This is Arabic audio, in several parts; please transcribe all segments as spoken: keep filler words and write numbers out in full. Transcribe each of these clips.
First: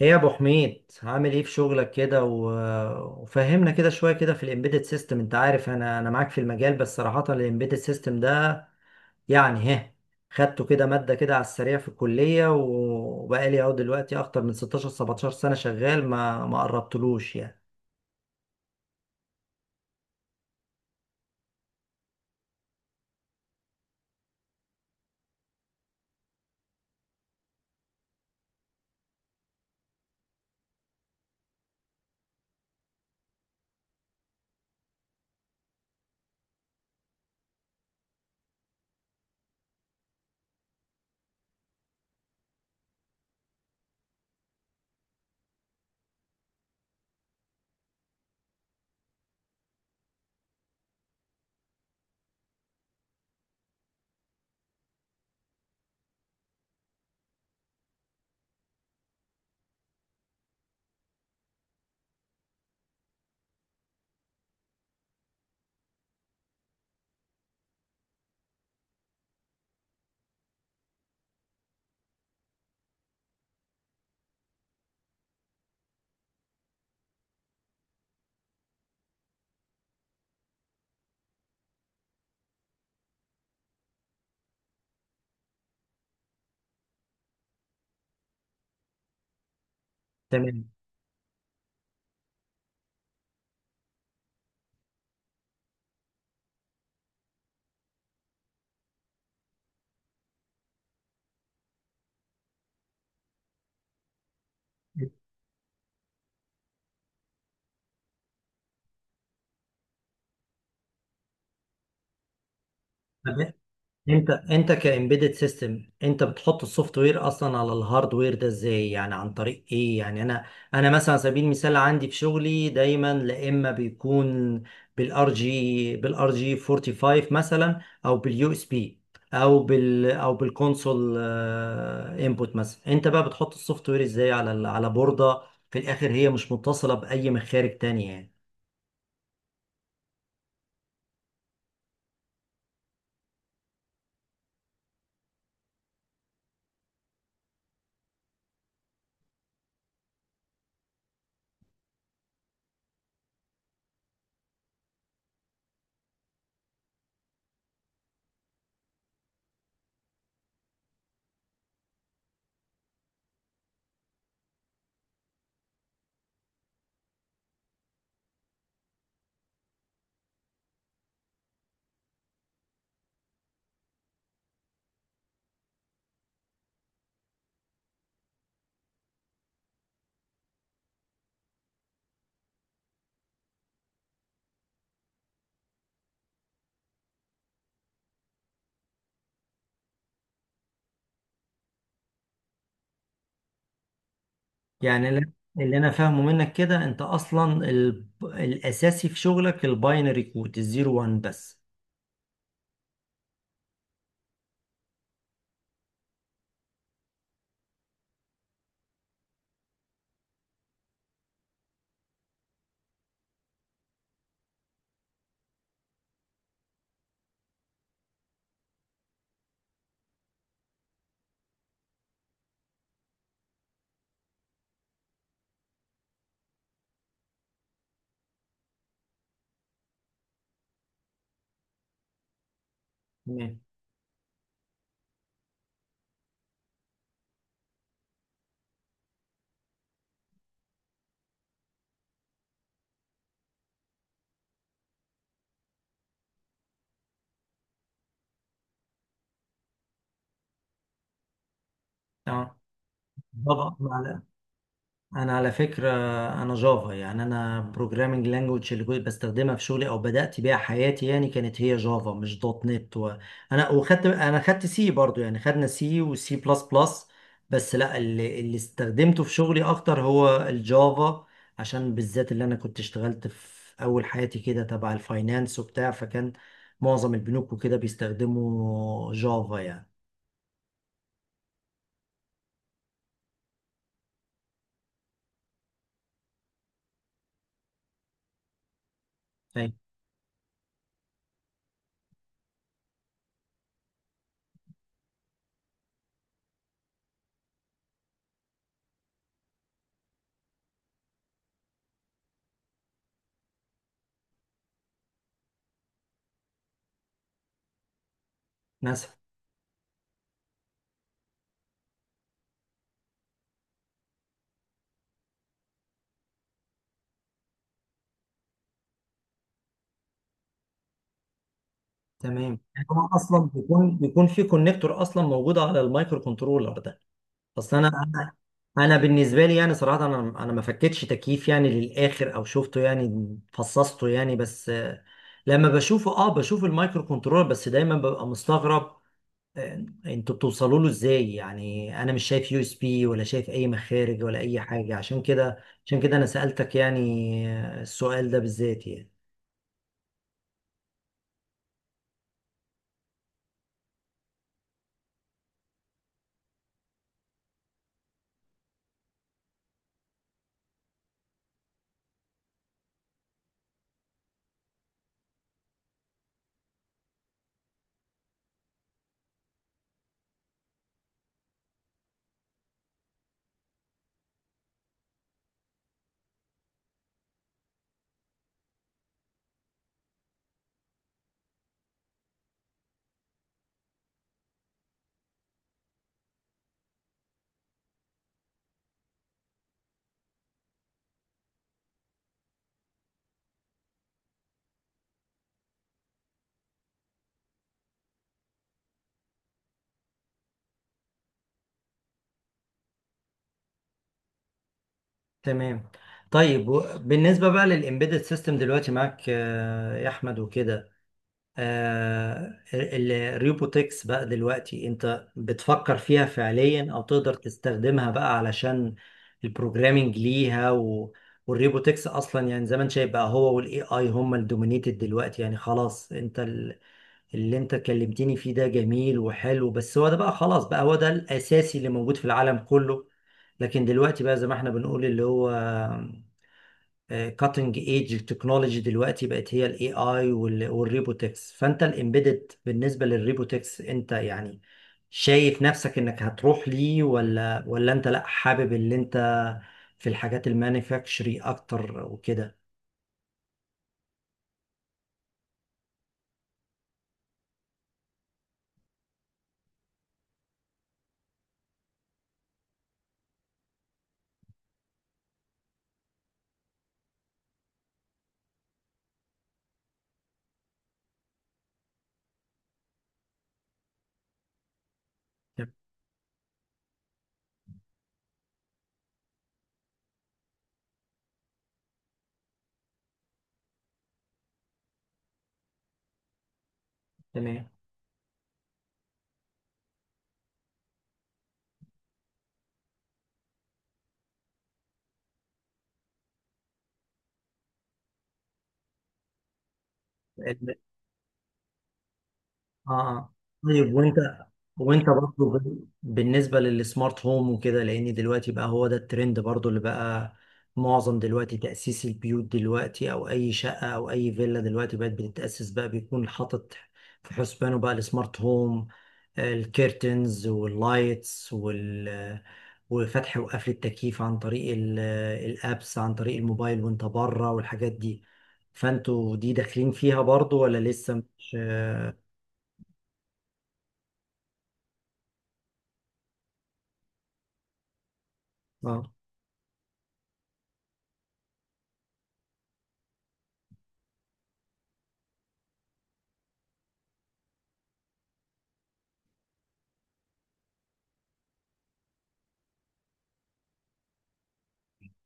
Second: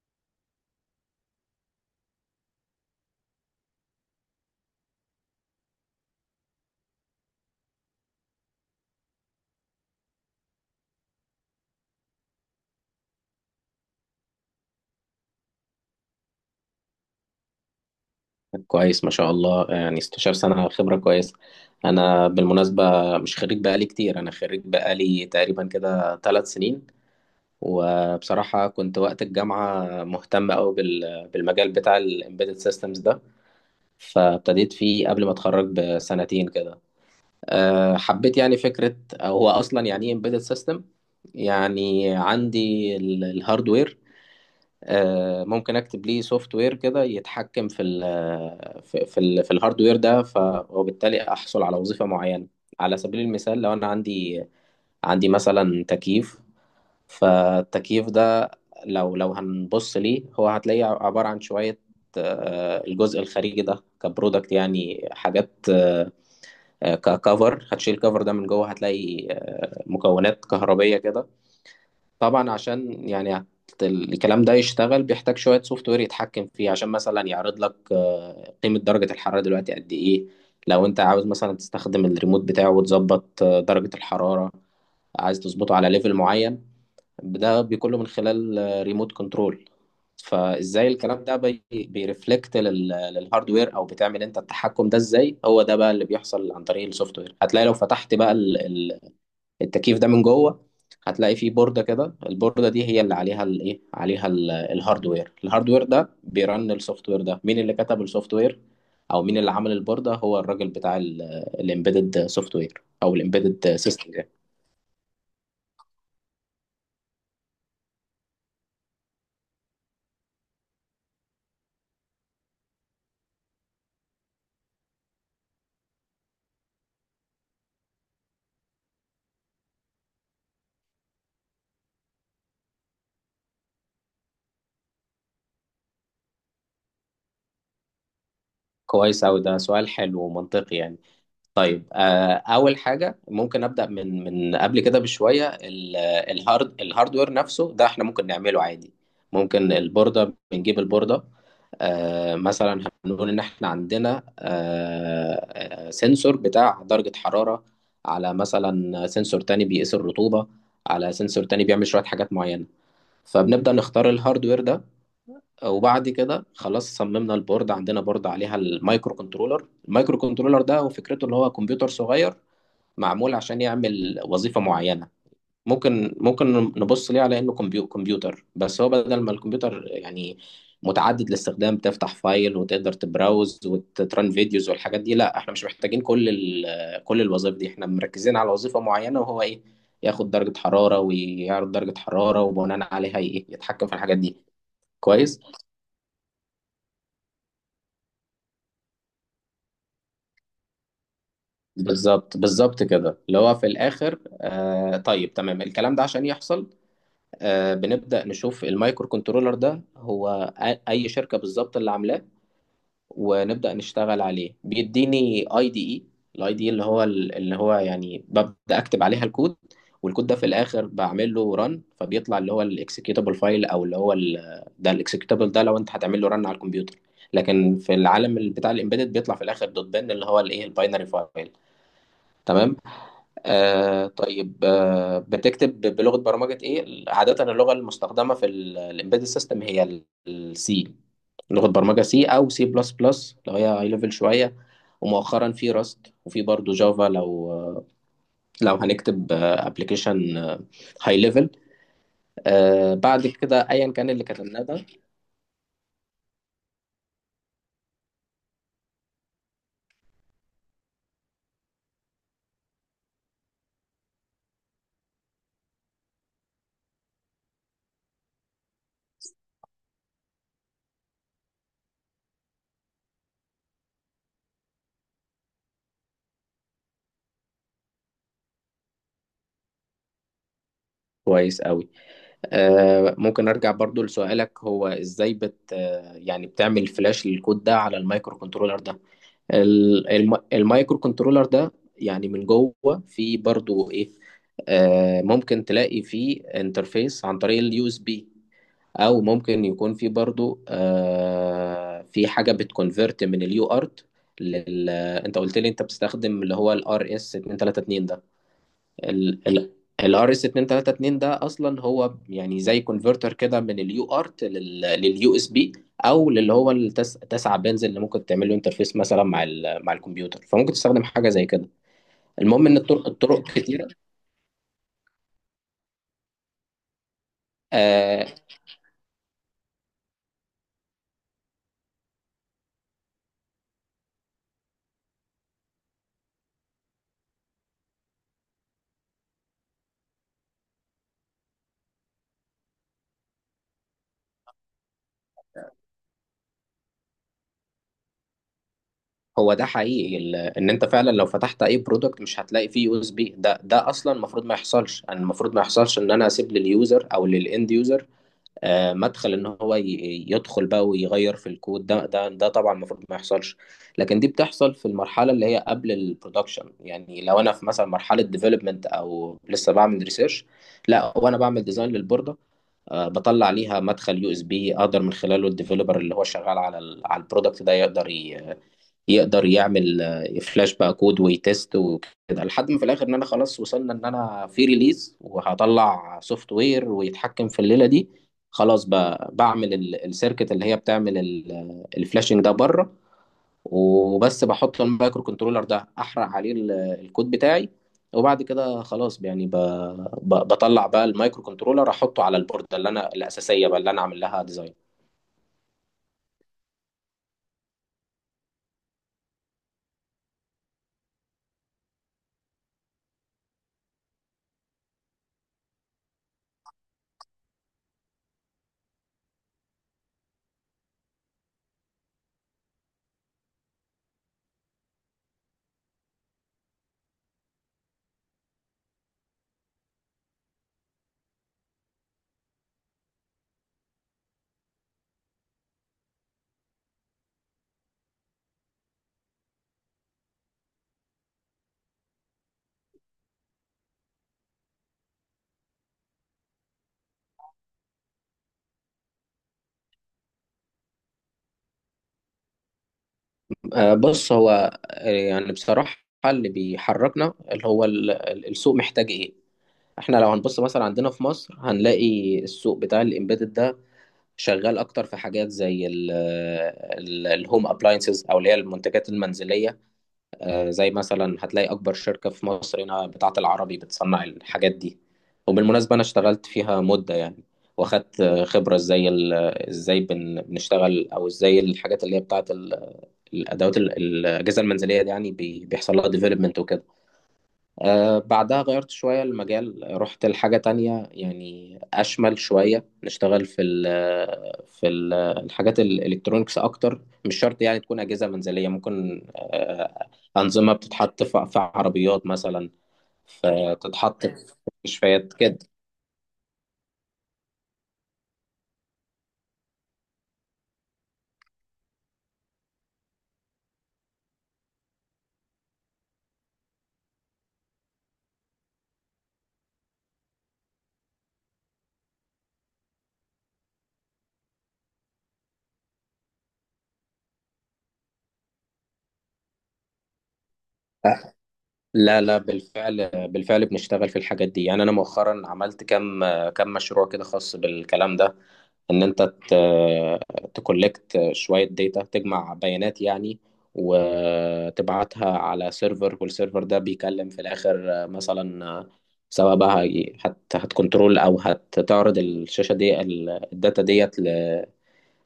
ايه يا ابو حميد، عامل ايه في شغلك كده؟ و... وفهمنا كده شويه كده في الامبيدد سيستم. انت عارف انا انا معاك في المجال، بس صراحه الامبيدد سيستم ده يعني ها خدته كده ماده كده على السريع في الكليه، و- وبقالي اهو دلوقتي اكتر من ستاشر سبعتاشر سنه شغال ما ما قربتلوش يعني. كويس ما شاء الله، يعني 16 سنة خبرة كويسة. أنا بالمناسبة مش خريج بقالي كتير، أنا خريج بقالي تقريبا كده ثلاث سنين. وبصراحة كنت وقت الجامعة مهتم أوي بال- بالمجال بتاع ال Embedded Systems ده، فابتديت فيه قبل ما أتخرج بسنتين كده. أه، حبيت يعني فكرة، أو هو أصلا يعني إيه Embedded System؟ يعني عندي الهاردوير، آه، ممكن اكتب ليه سوفت وير كده يتحكم في ال في في, ال في الهاردوير ده، ف- وبالتالي احصل على وظيفة معينة. على سبيل المثال، لو انا عندي، عندي مثلا تكييف، فالتكييف ده لو لو هنبص ليه، هو هتلاقيه عبارة عن شوية آه، الجزء الخارجي ده كبرودكت، يعني حاجات آه، آه، ككفر. هتشيل الكفر ده من جوه، هتلاقي آه، مكونات كهربية كده. طبعا عشان يعني الكلام ده يشتغل، بيحتاج شوية سوفت وير يتحكم فيه، عشان مثلا يعرض لك آه، قيمة درجة الحرارة دلوقتي قد إيه. لو أنت عاوز مثلا تستخدم الريموت بتاعه وتظبط آه، درجة الحرارة، عايز تظبطه على ليفل معين، ده بيكون له من خلال آه، ريموت كنترول. فإزاي الكلام ده بي- بيرفلكت لل- للهاردوير، أو بتعمل أنت التحكم ده إزاي؟ هو ده بقى اللي بيحصل عن طريق السوفت وير. هتلاقي لو فتحت بقى التكييف ده من جوه، هتلاقي فيه بوردة كده، البوردة دي هي اللي عليها الايه، عليها ال- تمام. الهاردوير. الهاردوير ده بيرن السوفت وير ده. مين اللي كتب السوفت وير او مين اللي عمل البوردة؟ هو الراجل بتاع الامبيدد سوفت وير او الامبيدد سيستم ده. انت انت كامبيدد سيستم، انت بتحط السوفت وير اصلا على الهاردوير ده ازاي يعني؟ عن طريق ايه يعني؟ انا انا مثلا على سبيل المثال عندي في شغلي دايما، لا اما بيكون بالار جي بالار جي خمسه واربعين مثلا، او باليو اس بي، او بال او بالكونسول انبوت مثلا. انت بقى بتحط السوفت وير ازاي على ال- على بوردة في الاخر هي مش متصلة باي مخارج تانية يعني؟ كويس اوي، ده سؤال حلو ومنطقي يعني. طيب آه، اول حاجه ممكن ابدا من من قبل كده بشويه. ال- الهارد الهاردوير نفسه ده احنا ممكن نعمله عادي، ممكن البورده. بنجيب البورده، آه، مثلا هنقول ان احنا عندنا آه، آه، سنسور بتاع درجه حراره، على مثلا سنسور تاني بيقيس الرطوبه، على سنسور تاني بيعمل شويه حاجات معينه. فبنبدا نختار الهاردوير ده، وبعد كده خلاص صممنا البورد. عندنا بورد عليها المايكرو كنترولر. المايكرو كنترولر ده وفكرته اللي هو كمبيوتر صغير معمول عشان يعمل وظيفة معينة. ممكن ممكن نبص ليه على انه كمبيو- كمبيوتر، بس هو بدل ما الكمبيوتر يعني متعدد الاستخدام، تفتح فايل وتقدر تبراوز وتران فيديوز والحاجات دي، لا، احنا مش محتاجين كل ال- كل الوظائف دي، احنا مركزين على وظيفة معينة، وهو ايه؟ ياخد درجة حرارة ويعرض درجة حرارة، وبناء عليها ايه، يتحكم في الحاجات دي. يعني اللي كويس. اللي انا فاهمه منك كده، انت اصلا ال... الاساسي في شغلك الباينري كود الزيرو وان بس. بالظبط بالظبط كده، اللي هو في الاخر. آه طيب تمام، الكلام ده عشان يحصل، آه بنبدا نشوف المايكرو كنترولر ده هو أ- اي شركه بالظبط اللي عاملاه، ونبدا نشتغل عليه. بيديني اي دي اي، الاي دي اللي هو اللي هو يعني ببدا اكتب عليها الكود، والكود ده في الاخر بعمل له ران، فبيطلع اللي هو الاكسكيوتابل فايل، او اللي هو ال- ده الاكسكيوتابل ده لو انت هتعمل له ران على الكمبيوتر، لكن في العالم بتاع الامبيدد بيطلع في الاخر دوت بن، اللي هو الايه، الباينري فايل. تمام. تمام. آه طيب، آه بتكتب بلغة برمجة ايه؟ عادة اللغة المستخدمة في الامبيدد سيستم هي السي، لغة برمجة سي او سي بلس بلس لو هي هاي ليفل شوية، ومؤخرا في راست وفي برضه جافا لو لو هنكتب ابلكيشن هاي ليفل. اه، بعد كده ايا كان بالظبط. اللي كتبناه ده. انا على فكره، انا جافا يعني، انا بروجرامنج لانجوج اللي كنت بستخدمها في شغلي او بدات بيها حياتي يعني، كانت هي جافا مش دوت نت. و... انا وخدت انا خدت سي برضو يعني، خدنا سي وسي بلس بلس، بس لا، اللي, اللي استخدمته في شغلي اكتر هو الجافا، عشان بالذات اللي انا كنت اشتغلت في اول حياتي كده تبع الفاينانس وبتاع، فكان معظم البنوك وكده بيستخدموا جافا يعني. كويس قوي. آه ممكن ارجع برضو لسؤالك، هو ازاي بت آه، يعني بتعمل فلاش للكود ده على المايكرو كنترولر ده؟ فاهم؟ ال- الم- المايكرو كنترولر ده يعني من جوه فيه برضو ايه، آه ممكن تلاقي فيه انترفيس عن طريق اليو اس بي، او ممكن يكون فيه برضو آه في حاجه بتكونفرت من اليو ارت لل آه، انت قلت لي انت بتستخدم اللي هو الار اس اتنين تلاتة اتنين ده. ناس. الار اس اتنين تلاتة اتنين ده اصلا هو يعني زي كونفرتر كده من اليو ارت لليو اس بي، او للي هو التس... تسعة بنز، اللي ممكن تعمل له انترفيس مثلا مع ال... مع الكمبيوتر، فممكن تستخدم حاجه زي كده. تمام. المهم ان الطرق، هو اصلا الطرق كتيره. بيكون بيكون في كونكتور اصلا موجود على المايكرو كنترولر ده. اصل انا آه انا أنا بالنسبه لي يعني صراحه، انا انا ما فكتش تكييف يعني للاخر او شفته يعني فصصته يعني، بس آه، لما بشوفه، اه بشوف المايكرو كنترولر بس، دايما ببقى مستغرب. آه، انتوا بتوصلوا له ازاي يعني؟ انا مش شايف يو اس بي، ولا شايف اي مخارج، ولا اي حاجه. عشان كده عشان كده انا سالتك يعني، آه، السؤال ده بالذات يعني. هو ده حقيقي، ال... ان انت فعلا لو فتحت اي برودكت مش هتلاقي فيه يو اس بي. ده ده اصلا المفروض ما يحصلش، انا المفروض ما يحصلش ان انا اسيب لليوزر او للاند يوزر آه، مدخل ان هو ي- يدخل بقى ويغير في الكود ده ده ده طبعا المفروض ما يحصلش، لكن دي بتحصل في المرحله اللي هي قبل البرودكشن. يعني لو انا في مثلا مرحله ديفلوبمنت او لسه بعمل ريسيرش، لا وانا بعمل ديزاين للبورده، آه، بطلع ليها مدخل يو اس بي، اقدر من خلاله الديفلوبر اللي هو شغال على ال على البرودكت ده يقدر ي- يقدر يعمل آه، فلاش بقى كود ويتست وكده، لحد ما في الاخر ان انا خلاص وصلنا ان انا في ريليز وهطلع سوفت وير ويتحكم في الليله دي. خلاص بقى بعمل ال- السيركت اللي هي بتعمل ال- الفلاشنج ده بره، وبس بحط المايكرو كنترولر ده، احرق عليه ال- الكود بتاعي، وبعد كده خلاص يعني ب- ب- بطلع بقى المايكرو كنترولر احطه على البوردة اللي انا الاساسيه بقى اللي انا عامل لها ديزاين. تمام. طيب، و- بالنسبة بقى للإمبيدد سيستم دلوقتي معاك آه، يا أحمد وكده، آه، ال- الريبوتكس بقى دلوقتي أنت بتفكر فيها فعليا، أو تقدر تستخدمها بقى علشان البروجرامينج ليها و... والريبوتكس أصلا، يعني زي ما أنت شايف بقى هو وال إيه آي هم الدومينيتد دلوقتي يعني. خلاص، أنت اللي انت كلمتني فيه ده جميل وحلو، بس هو ده بقى خلاص، بقى هو ده الأساسي اللي موجود في العالم كله. لكن دلوقتي بقى زي ما احنا بنقول، اللي هو كاتنج ايدج تكنولوجي دلوقتي، بقت هي الاي اي والريبوتكس. فانت الامبيدد بالنسبة للريبوتكس انت يعني شايف نفسك انك هتروح ليه، ولا ولا انت لا، حابب اللي انت في الحاجات المانيفاكتشري اكتر وكده؟ آه، بص، هو آه، يعني بصراحة اللي بيحركنا اللي هو ال- ال- السوق محتاج ايه. احنا لو هنبص مثلا عندنا في مصر، هنلاقي السوق بتاع الامبيدد ده شغال اكتر في حاجات زي الهوم ابلاينسز، او اللي هي المنتجات المنزلية. آه، زي مثلا هتلاقي أكبر شركة في مصر هنا بتاعة العربي بتصنع الحاجات دي، وبالمناسبة أنا اشتغلت فيها مدة يعني، واخدت آه، خبرة ازاي ال- ازاي بن- بنشتغل، أو ازاي الحاجات اللي هي بتاعة ال- الأدوات ال- الأجهزة المنزلية دي يعني بي- بيحصل لها ديفلوبمنت وكده. تمام. آه، بعدها غيرت شوية المجال، رحت لحاجة تانية يعني أشمل شوية، نشتغل في ال في ال الحاجات الإلكترونيكس أكتر، مش شرط يعني تكون أجهزة منزلية. ممكن آه، أنظمة بتتحط في في عربيات مثلا، اه. آه. في- طيب وانت تتحط في وانت مستشفيات برضو كده. بال- بالنسبه للسمارت هوم وكده، لان دلوقتي بقى هو ده الترند برضو، اللي بقى معظم دلوقتي تاسيس البيوت دلوقتي، او اي شقه او اي فيلا دلوقتي بقت بتتاسس بقى، بيكون حاطط في حسبانه بقى السمارت هوم، آه، الكيرتنز واللايتس، وال وفتح وقفل التكييف عن طريق ال- الابس، عن طريق الموبايل وانت بره، والحاجات دي. فانتوا دي داخلين فيها برضو ولا لسه آه، مش اه؟ لا لا، بالفعل بالفعل بنشتغل في الحاجات دي. يعني أنا مؤخرا عملت كم كم مشروع كده خاص بالكلام ده، ان آه. انت تكولكت شوية داتا، تجمع بيانات يعني، وتبعتها على سيرفر، والسيرفر ده بيكلم في الاخر آه، مثلا آه، سواء بقى هي- هت هتكنترول او هتعرض الشاشة دي ال- الداتا ديت ل-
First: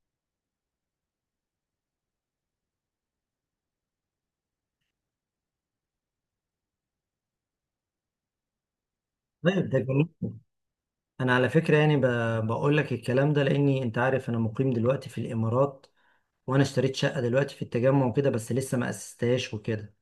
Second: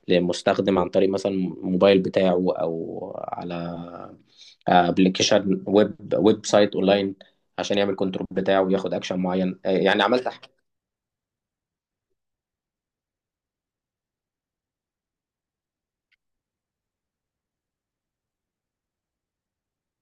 لمستخدم، عن طريق مثلا الموبايل بتاعه، او على ابلكيشن ويب، ويب سايت اونلاين، عشان يعمل كنترول بتاعه وياخد اكشن معين. طيب آه، ده يعني جميل. عملت حاجة. انا على فكره يعني ب- بقول لك الكلام ده، لاني انت عارف انا مقيم دلوقتي في الامارات، وانا اشتريت شقه دلوقتي في التجمع وكده، بس لسه ما اسستهاش وكده.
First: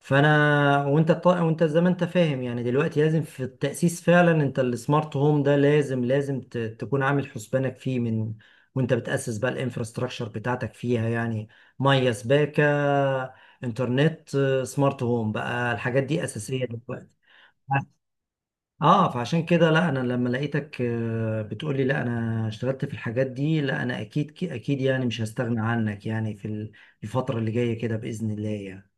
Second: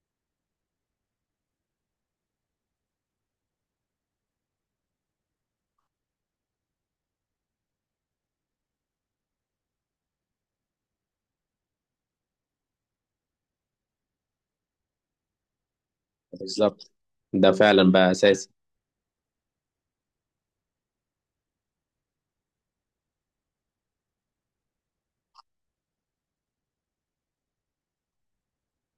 فانا، وانت طا... وانت زي ما انت فاهم يعني، دلوقتي لازم في التاسيس فعلا انت السمارت هوم ده لازم لازم ت... تكون عامل حسبانك فيه من وانت بتاسس بقى الانفراستراكشر بتاعتك فيها يعني. ميه، سباكه، انترنت، آه، سمارت هوم بقى، الحاجات دي اساسيه بالظبط، دلوقتي. ده فعلا بقى اساسي. اه، فعشان كده لا، انا لما لقيتك آه، بتقولي لا انا اشتغلت في الحاجات دي، لا انا اكيد اكيد يعني مش هستغنى عنك يعني في ال- الفترة اللي جاية كده بإذن الله يعني.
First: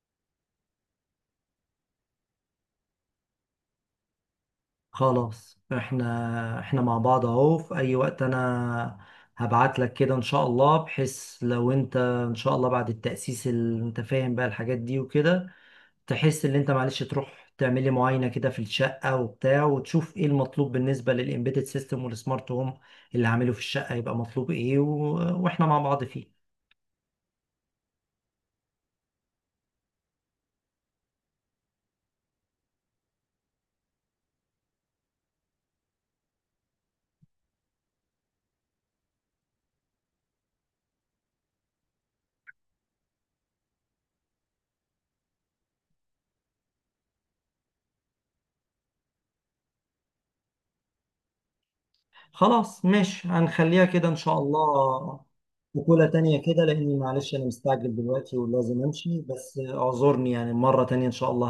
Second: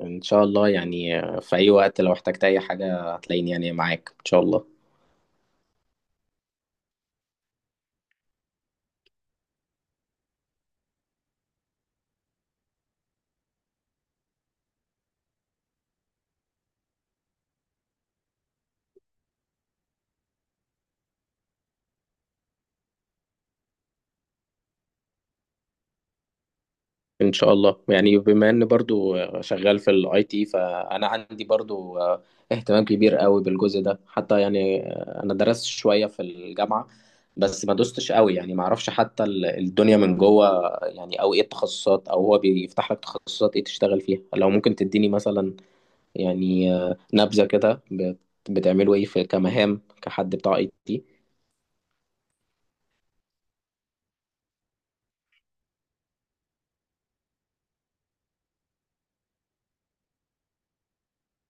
ان شاء الله، يعني في اي وقت لو احتجت اي حاجه هتلاقيني يعني معاك ان شاء الله. خلاص، احنا احنا مع بعض اهو. في اي وقت انا هبعت لك كده ان شاء الله، بحيث لو انت ان شاء الله بعد التأسيس اللي انت فاهم بقى الحاجات دي وكده، تحس ان انت معلش تروح تعملي معاينه كده في الشقه وبتاع، وتشوف ايه المطلوب بالنسبه للامبيدد سيستم والسمارت هوم اللي هعمله في الشقه، يبقى مطلوب ايه و... واحنا مع بعض فيه. ان شاء الله. يعني بما ان برضو شغال في الاي تي، فانا عندي برضو اهتمام كبير قوي بالجزء ده حتى، يعني انا درست شويه في الجامعه بس ما دوستش قوي، يعني ما اعرفش حتى ال- الدنيا من جوه يعني، او ايه التخصصات، او هو بيفتح لك تخصصات ايه تشتغل فيها. لو ممكن تديني مثلا يعني نبذه كده بت- بتعملوا ايه في كمهام كحد بتاع اي تي. خلاص ماشي، هنخليها كده ان شاء الله وكلة تانية كده، لاني معلش انا مستعجل دلوقتي ولازم امشي، بس اعذرني يعني. مره تانية ان شاء الله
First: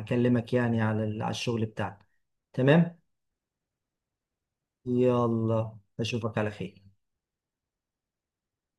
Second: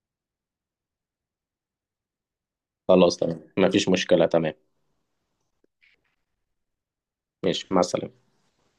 هكلمك يعني على ال- على الشغل بتاعنا. تمام. خلاص تمام، مفيش مشكلة. تمام، يلا اشوفك على خير. ماشي، مع السلامة.